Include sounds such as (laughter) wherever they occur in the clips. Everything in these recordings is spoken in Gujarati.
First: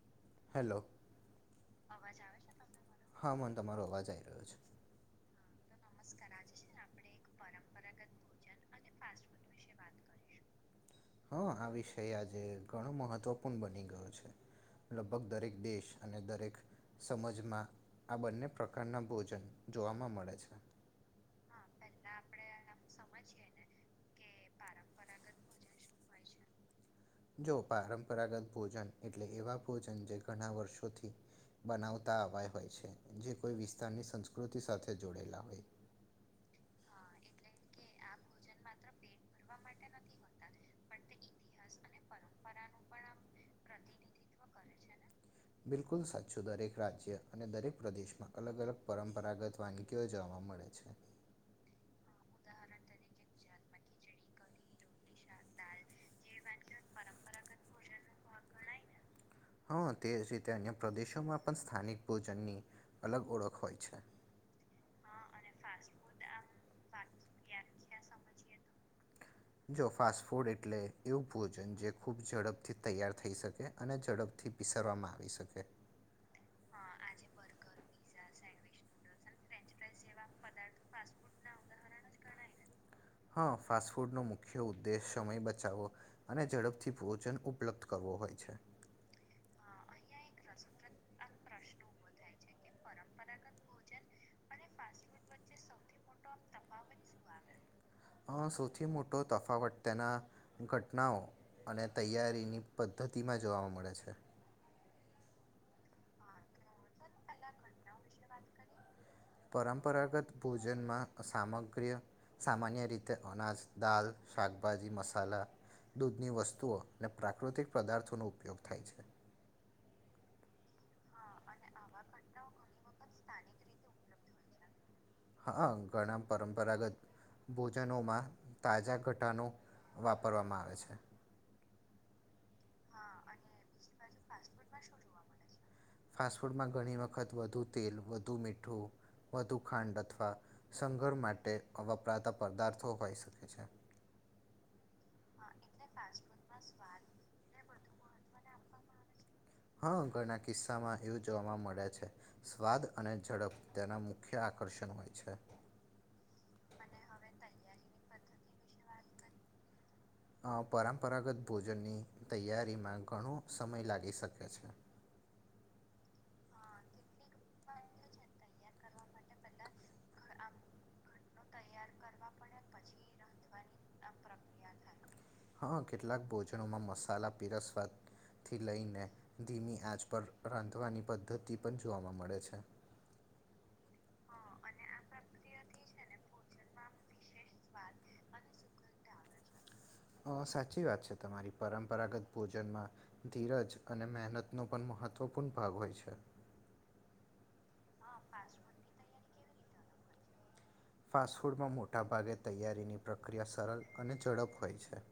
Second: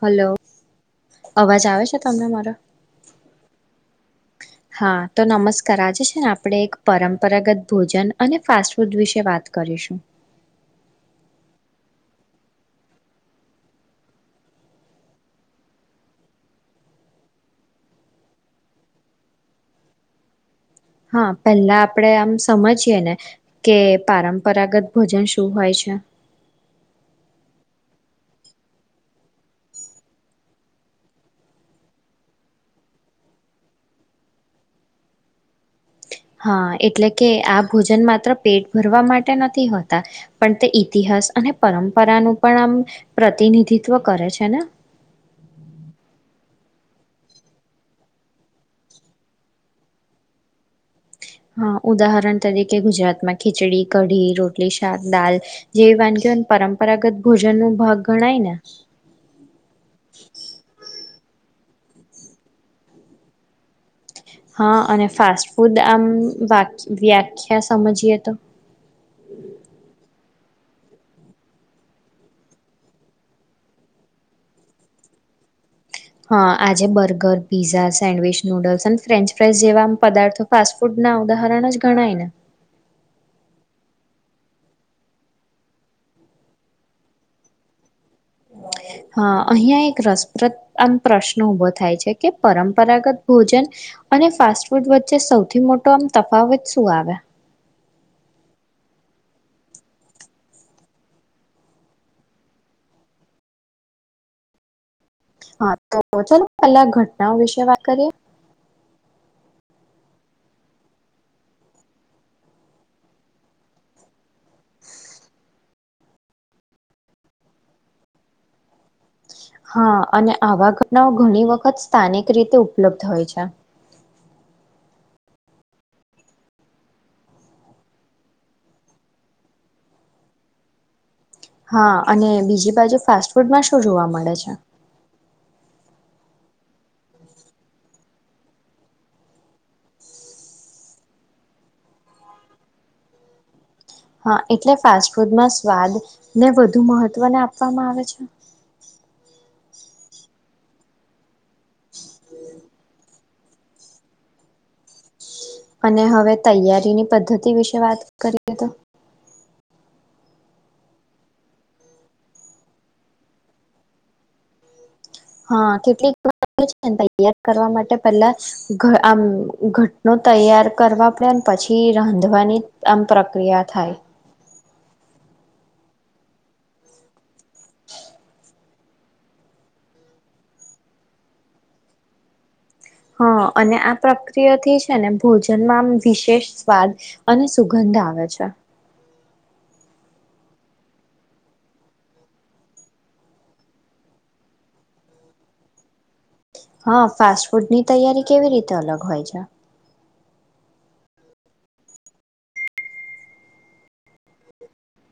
હલો હેલો અવાજ આવે છે તમને મારો? હા મને તમારો અવાજ છે. હા તો નમસ્કાર. કરે છે ને આપણે એક પરંપરાગત ભોજન અને ફાસ્ટ ફૂડ વિશે વાત કરીશું. હા આ વિષય આજે ઘણો મહત્વપૂર્ણ બની ગયો છે, લગભગ દરેક દેશ અને દરેક સમાજમાં આ બંને પ્રકારના ભોજન જોવાવામાં મળે છે. હા પેલા આપડે આમ સમજીય ને, કે પાર પરાગત ભોજન શું હોય છે. જો પરંપરાગત ભોજન એટલે એવા ભોજન જે ઘણા વર્ષોથી, બનાવતા આવા હોય છે જે કોઈ વિસ્તારની સંસ્કૃતિ સાથે જોડેલા હોય. હા એટલે કે આ ભોજન માત્ર પેટ ભરવા માટે નથી હોતા પણ, તે ઈતિહાસ અને પરંપરાનું પણ, આમ પ્રતિનિધિત્વ કરે છે ને. બિલકુલ સાચું દરેક રાજ્ય અને દરેક પ્રદેશમાં અલગ અલગ પરંપરાગત વાનગીઓ જોવા મળે છે. હા ઉદાહરણ તરીકે ગુજરાતમાં ખીચડી કઢી રોટલી શાક દાલ, જેવી વાનગીઓ પરંપરાગત ભોજન નો ભાગ ગણાય ને. હા તે રીતે અન્ય પ્રદેશોમાં પણ સ્થાનિક ભોજનની અલગ ઓળખ હોય છે. હા અને ફાસ્ટ ફૂડ આમ વ્યાખ્યા સમજીએ તો. જો ફાસ્ટ ફૂડ એટલે એવું ભોજન જે ખૂબ ઝડપથી તૈયાર થઈ શકે અને ઝડપથી પીસરવામાં આવી શકે હાઆજે બર્ગર, પીઝા, સેન્ડવિચ નૂડલ્સ અને ફ્રેન્ચ ફાઇઝ જેવામ પદાર્થો ફાસ ફૂડ ના ઉદાહરણ જ ગણાયને હા, ફાસ્ટ ફૂડ નો મુખ્ય ઉદ્દેશ સમય બચાવો અને ઝડપથી ભોજન ઉપલબ્ધ કરવો હોય છે હા અહીંયા એ રસપ્રદ આમ પ્રશ્ન ઉભો થાય છે કે પરંપરાગત ભોજન અને ફાસ્ટ ફૂડ વચ્ચે સૌથી મોટો આમ તફાવત શું આવે સૌથી મોટો તફાવત તેના ઘટનાઓ અને તૈયારીની પદ્ધતિમાં જોવા મળે છે. હા તો ચાલો પહેલા ઘટનાઓ વિશે વાત કરીએ પરંપરાગત ભોજનમાં સામગ્રીઓ સામાન્ય રીતે અનાજ દાલ શાકભાજી મસાલા દૂધની વસ્તુઓ અને પ્રાકૃતિક પદાર્થો નો ઉપયોગ થાય છે. હા અને આવા ઘટનાઓ ઘણી વખત સ્થાનિક રીતે ઉપલબ્ધ હોય છે. હા ઘણા પરંપરાગત ભોજનોમાં તાજા ઘટાડો વાપરવામાં આવે છે. હા અને બી બીજી બાજુ ફાસ્ટ ફૂડમાં શું જોવા મળે છે. ફાસ્ટફૂડમાં ઘણી વખત વધુ તેલ વધુ મીઠું વધુ ખાંડ અથવા સઘર્હ માટે વપરાતા પદાર્થો હોઈ શકે છે. હા એટલે ફાસ્ટ ફૂડમાં સ્વાદ ને વધુ મહત્વને આ આપવામાં આવે છે. હા ધણા કિસ્સામાં એવુ જોવા મળે છે સ્વાદ અને ઝડપ તેના મુખ્ય આકર્ષક હોય છે. અને હવે તૈયારીની પદ્ધતિ વિશે વાત કરીએ તો પરંપરાગત ભોજનની તૈયારીમાં ઘણો સમય લાગી શકે છે. હા કેટલીક છેને તૈયાર કરવા માટે પહેલા ધ આમ ઘટનો તૈયાર કરવા પડે ને પછી રાંધવાની આમ પ્રક્રિયા થાય હા કેટલાક ભોજનોમાં મસાલા પીરસવાદ થી લઈને ધીમી આંચ પર રાંધવાની પદ્ધતિ પણ જોવા મળે છે. હા અને આ પ્રક્રિયાથી છે ને ભોજનમાં આમ વિશેષ સ્વાદ અને સુગંધ આવે છે. અ સાચી વાત છે તમારી પરંપરાગત ભોજનમાં ધીરજ અને મહેનતનો પણ મહત્વપૂર્ણ ભાગ હોય છે. હા ફાસ્ટ ફૂડ ની તૈયારી કેવી રીતે અલગ હોય છે. ફાસ્ટફૂડમાં મોટાભાગે તૈયારીની પ્રક્રિયા સરળ અને ઝડપ હોય છે.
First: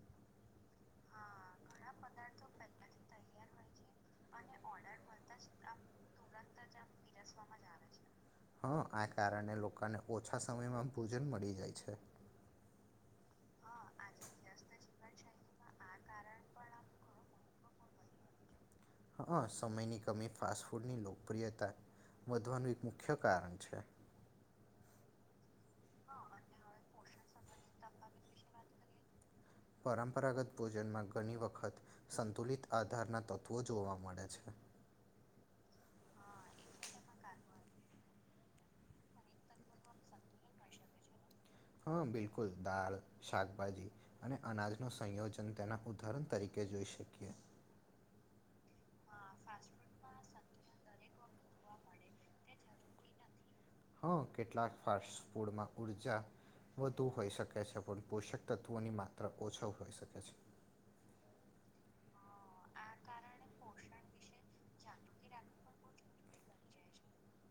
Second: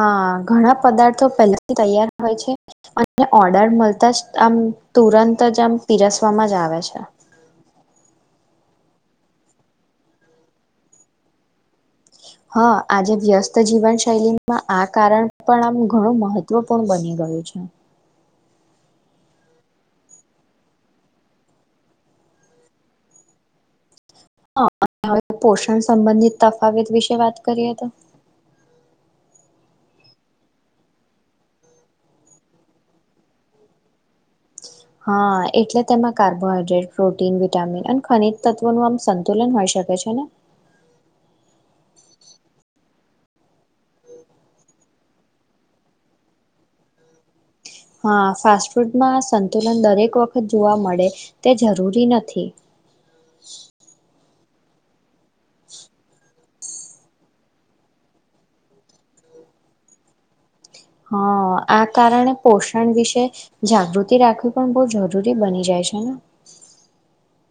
હા ઘણા પદાર્થો પહેલાથી તૈયાર હોય છે અને ઓર્ડર મલતા જ આમ તુરંત જ આમ પીરસવામાં જ આવે છે. હા આ કારણે લોકોને ઓછા સમયમાં ભોજન મળી જાય છે. હા આજે વ્યસ્ત જીવન શૈલીમાં આ કારણ પણ આામ ઘણું મહત્વપૂર્ણ બની ગયું છે. હા સમયની કમી ફાસ્ટ ફૂડની લોકપ્રિયતા વધવાનું એક મુખ્ય કારણ છે. હવે પોષણ સંબંધિત તફાવત વિશે વાત કરીએ તો પરંપરાગત ભોજનમાં ઘણી વખત સંતુલિત આધારના તત્વો જોવા મળે છે. હા વિટામન અને ખનીજ તત્વો નુ આમ સંતુલન હોય શકે છે ને હા બિલકુલ દાળ શાકભાજી અને અનાજ સંયોજન તેના ઉદાહરણ તરીકે જોઈ શકીએ. હા ફાસ્ટ ફૂડમાં સંતુલન દરેક વ જોવા મળે તે જરૂરી નથી. હા કેટલાક ફાસ્ટ ફૂડમાં ઉર્જા વધુ હોઈ શકે છે પણ પોષક તત્વોની માત્રા ઓછા હોઈ શકે છે. હા આ કારણે પોષણ વિશે જાગૃતિ રાખવી પણ બો જરૂરી બની જાય છે ને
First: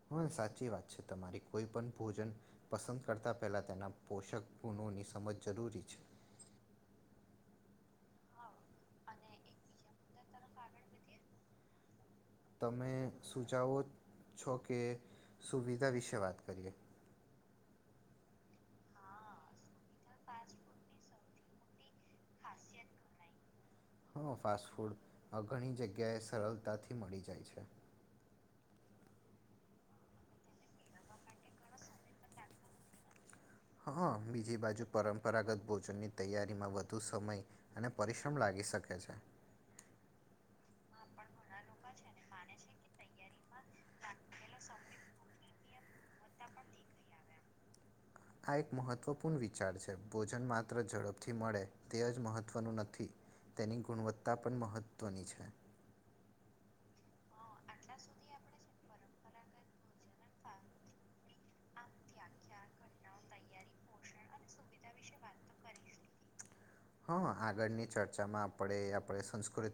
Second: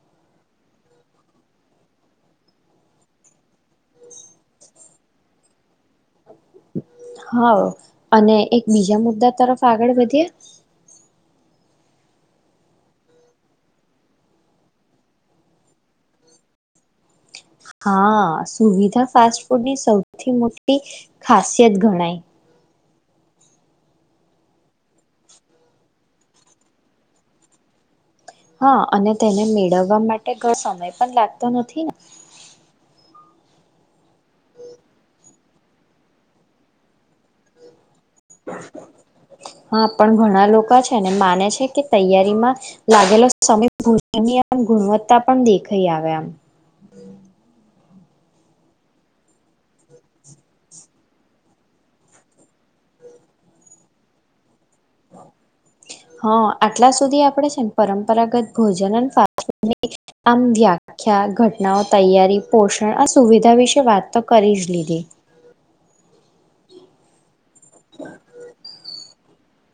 હા સાચી વાત છે તમારી કોઈ પણ ભોજન પસંદ કરતા પહેલા તેના પોષક ગુણોની સમજ જરૂરી છે. હા અને એક બીજા મુદ્દા તરફ આગળ વધીએ તમે સુચાવો છો કે સુવિધા વિશે વાત કરીએ હા, સુવિધા ફાસ્ટ ફૂડની સૌથી મોટી ખાસિયત ગણાય હા, ફાસ્ટ ફૂડ આ ઘણી જગ્યાએ સરળતાથી મળી જાય છે હા, અને તેને મેળવવા માટે ઘ સમય પણ લાગતો નથી ને હા, બીજી બાજુ પરંપરાગત ભોજનની તૈયારીમાં વધુ સમય અને પરિશ્રમ લાગી શકે છે હા, પણ ઘણા લોકો છે એને માને છે કે તૈયારીમાં લાગેલો સમ ભજની આમ ગુણવત્તા પણ દેખાઈ આવે આમ આ એક મહત્વપૂર્ણ વિચાર છે ભોજન માત્ર ઝડપથી મળે તે હજુ મહત્વનું નથી તેની ગુણવત્તા પણ મહત્વની છે હા આટલા સુધી આપણે છે પરંપરાગત ભોજન અનેની આમ વ્યાખ્યા, ઘટનાઓ તૈયારી પોષણ આ સુવિધા વિશે વાત તો કરી જ લીધી હા આગળની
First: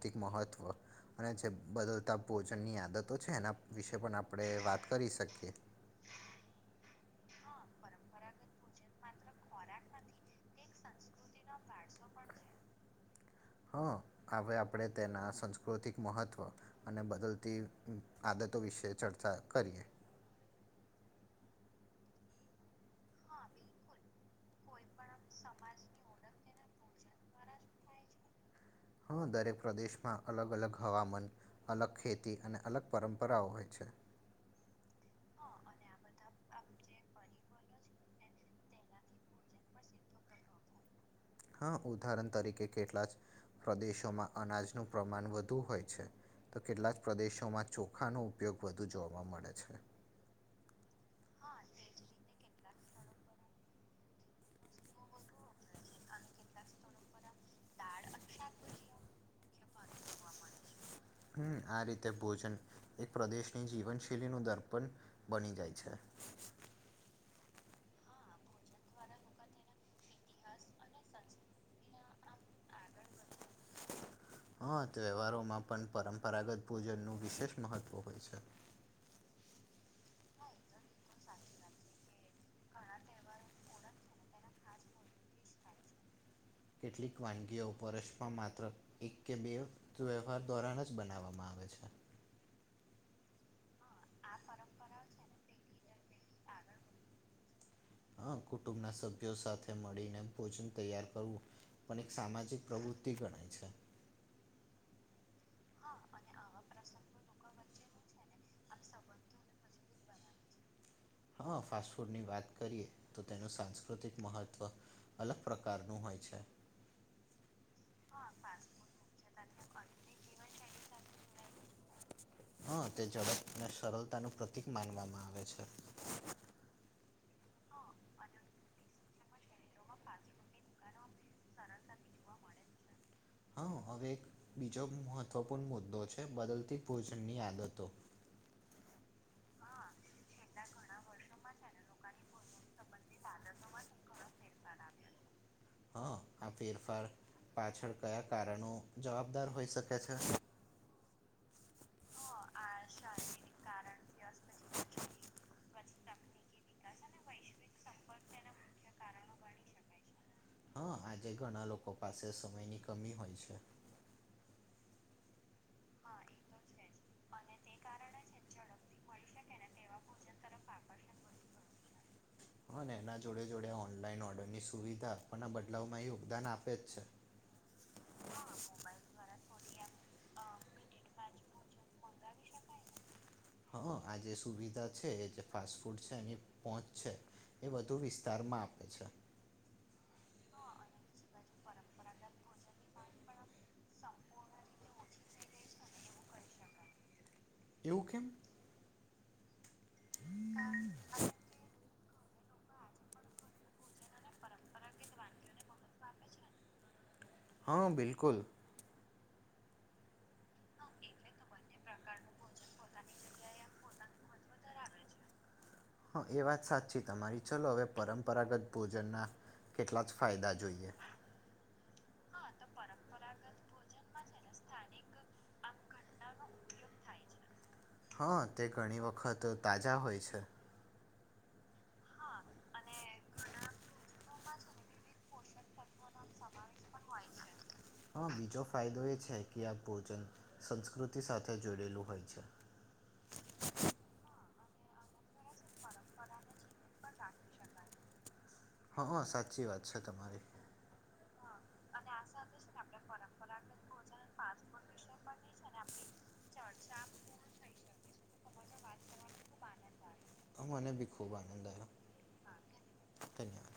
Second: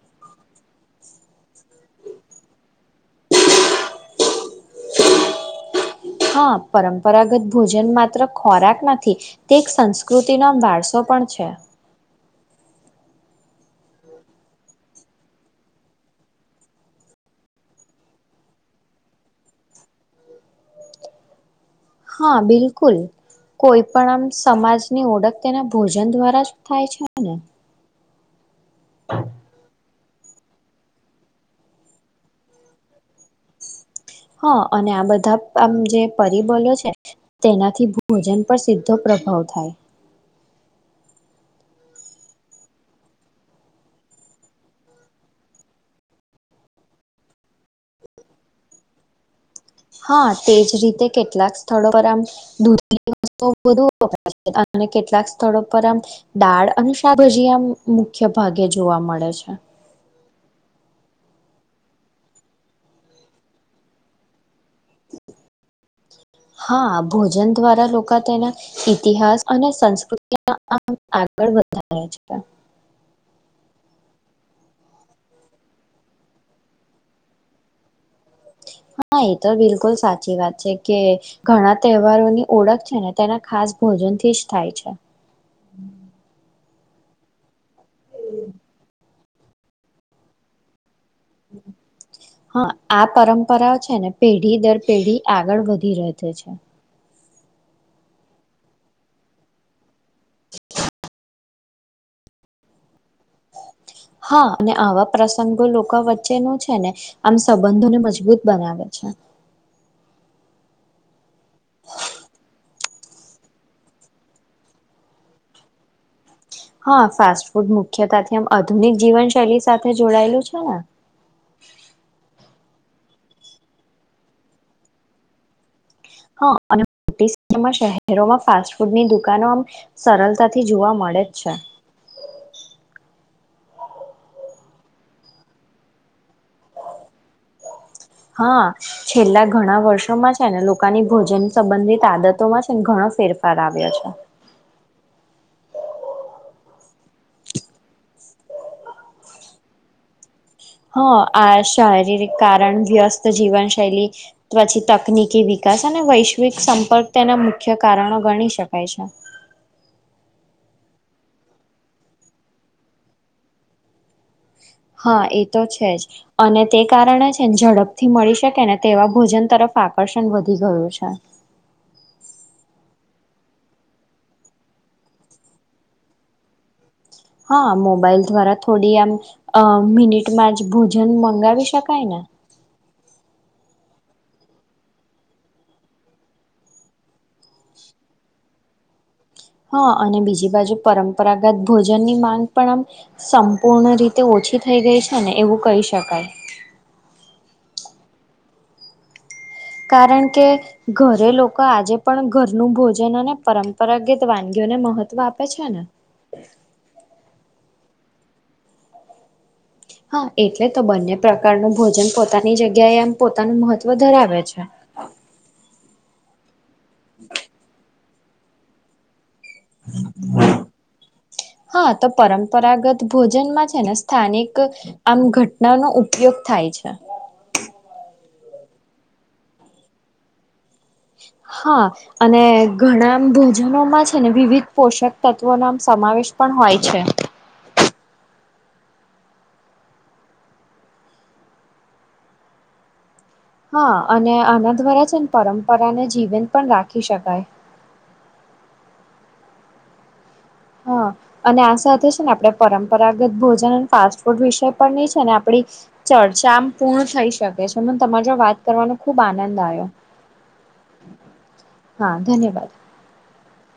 મહત્વ અને જે બદલતા ભોજનની આદતો છે એના વિશે પણ આપ હા પરંપરાગત ભોજન માત્ર ખોરાક નથી તે સંસ્કૃતિનો વારસો પણ છે હ હવે આપણે તેના સંસ્કૃતિક મહત્વ અને બદલતી આદતો વિશે ચર્ચા કરીએ હા બિલકુલ કોઈ પણ આમ સમાજ ની ઓળખ તેના ભોજન દ્વારા થાય છે હા દરેક પ્રદેશ માં અલગ અલગ હવામાન અલગ ખેતી અને અલગ પરંપરાઓ હોય છે હા અને આ બધા આમ જે પરિબલો છે તેનાથી ભોજન પર સીધો પ્રભાવ થાય હા ઉદાહરણ તરીકે કેટલા જ પ્રદેશોમાં અનાજનું પ્રમાણ વધુ હોય છે તો કેટલા જ પ્રદેશોમાં ચોખાનો ઉપયોગ વધુ જોવા મળે છે હા તેજ રીતે કેટલાક સ્થળો પર આમ દૂધની વસ્તુ વધુપરા અને કેટલાક સ્થળો પર આમ દાળ અને શાકભાજી આમ મુખ્ય ભાગે જોવા મળે છે હમ આ રીતે ભોજન એક પ્રદેશની જીવન શૈલી નું દર્પ પણ બની જાય છે ભ જન દ્વારા લોકો તેના ઇતિહાસ અને સંસ્કૃતિમાં આગળ વધારે છે હા તહેવારોમાં પણ પરંપરાગત ભોજન નું વિશેષ મહત્વ હોય છે હા એ તો બિલકુલ સાચી વાત છે કે ઘણા તહેવારોની ઓળખ છે ને તેના ખાસ ભોજનથી જ થાય છે કેટલીક વાનગીઓ વર્ષમાં માત્ર એક કે બેવ ત્યવાહર દોરાનજ બનાવામાં આવે છે પરંપરા છે છે ને પેઢી દર પેઢી આગળ વધે (unintelligible) છે હ કુટુંબ ના સભ્યો સાથે મળી ભોજન તૈયાર કરવું પણ એક સામાજિક પ્રવૃત્તિ ગણાય છે હા, અને આવા પ્રસંગો લોકો વચ્ચે નુ છે ને આમ સંબંધોને મજબૂત બનાવે છે હા, ફાસ્ટ ફૂડની વાત કરીએ તો તેનું સાંસ્કૃતિક મહત્વ અલગ પ્રકારનું હોય છે હા ફાસ્ટ ફૂડ મુખ્યતાથી આમ આધુનિક જીવન શૈલી સાથે જોડાયેલું છે ને હા, તે ઝડપ ને સરળતા નું પ્રતિક માનવામાં આવે છે હા અને મોમાં (unintelligible) શહેરોમાં ફાસ્ટ ફૂડની દુકાનો આમ સરળતાથી જોવા મળે જ છે હા, હવે એક બીજો મહત્વપૂર્ણ મુદ્દો છે બદલતી ભોજન ની આદતો હા છેલ્લા ઘણા વર્ષોમાં છે ને લોકોની ભોજન સંબંધિત આદતોમાં છે ને ઘણો ફેરફાર આવ્યા છે હા, આ ફેરફાર પાછળ કયા કારણો જવાબદાર હોઈ શકે છે હ, આ શારીરિક કારણ, વ્યસ્ત જીવન શૈલી, પછી તકનીકી વિકાસ ને વૈશ્વિક સંપર્ક તેના મુખ્ય કારણો ગણી શકાય છે હા આજે ઘણા લોકો પાસે સમયની કમી હોય છે હા એક તો છે જ અને તે કારણે છે ને ઝડપથી મળી શકે ને તેવા ભોજન તરફ આકર્ષણ વધી ગયું છે હા, એના જોડે જોડે ઓનલાઈન ઓર્ડર ની સુવિધા આપવાના બદલાવ માં યોગદાન આપે જ છે હા મોબાઈલ દ્વારા થોડી આમ મિનિટમાં જ ભોજન મંગાવી શકાય ને હા આ જે સુવિધા છે જે ફાસ્ટ ફૂડ છે એની પોચ છે એ બધું વિસ્તારમાં આપે છે હા અને બીજી બાજુ પરંપરાગત ભોજનની માંગ પણ આમ સંપૂર્ણ રીતે ઓછી થઈ ગઈ છે ને એવું કહી શકાય એવું કેમ કારણ કે ઘરે લોકો આજે પણ ઘરનું ભોજન અને પરંપરાગત વાનગીઓને મહત્વ આપે છે ને હા બિલકુલ હા એટલે તો બંને પ્રકારનું ભોજન પોતાની જગ્યાએ એમ પોતાનું મહત્ત્વ ધરાવે છે હ એ વાત સાચી પછી તમારી ચાલલો હવે પરં અ પરાગત ભોજન કેટલા જ ફાયદા જોઈએ હા તો પરંપરાગત ભોજનમાં છે ને સ્થાનિક આમ ઘટના નો ઉપયોગ થાય છે હા તે ઘણી વખત તાજા હોય છે હા અને ઘણા ભોજનોમાં છે ને વિવિધ પોષક તત્વોનોમ સમાવેશ પણ હોય છે હા બીજો ફાયદો એ છે કે આ ભોજન સંસ્કૃતિ સાથે જોડેલું હોય છે હા અને આના દ્વારા જ ને પરંપરાને જીવંત પણ રાખી શકાય હં સાચી વાત છે તમારી હા અને આ સાથે છે ને આપણે પરંપરાગત ભોજન અને ફાસ્ટ ફૂડ વિષય પણ નઈ છે ને આપણી ચર્ચા આમ પૂર્ણ થઈ શકે છે મને તમારો વાત કરવાનો ખુબ આનંદ આવ્યો મને બી ખૂબ આનંદ આવ્યો હા ધન્યવાદ ધન્યવાદ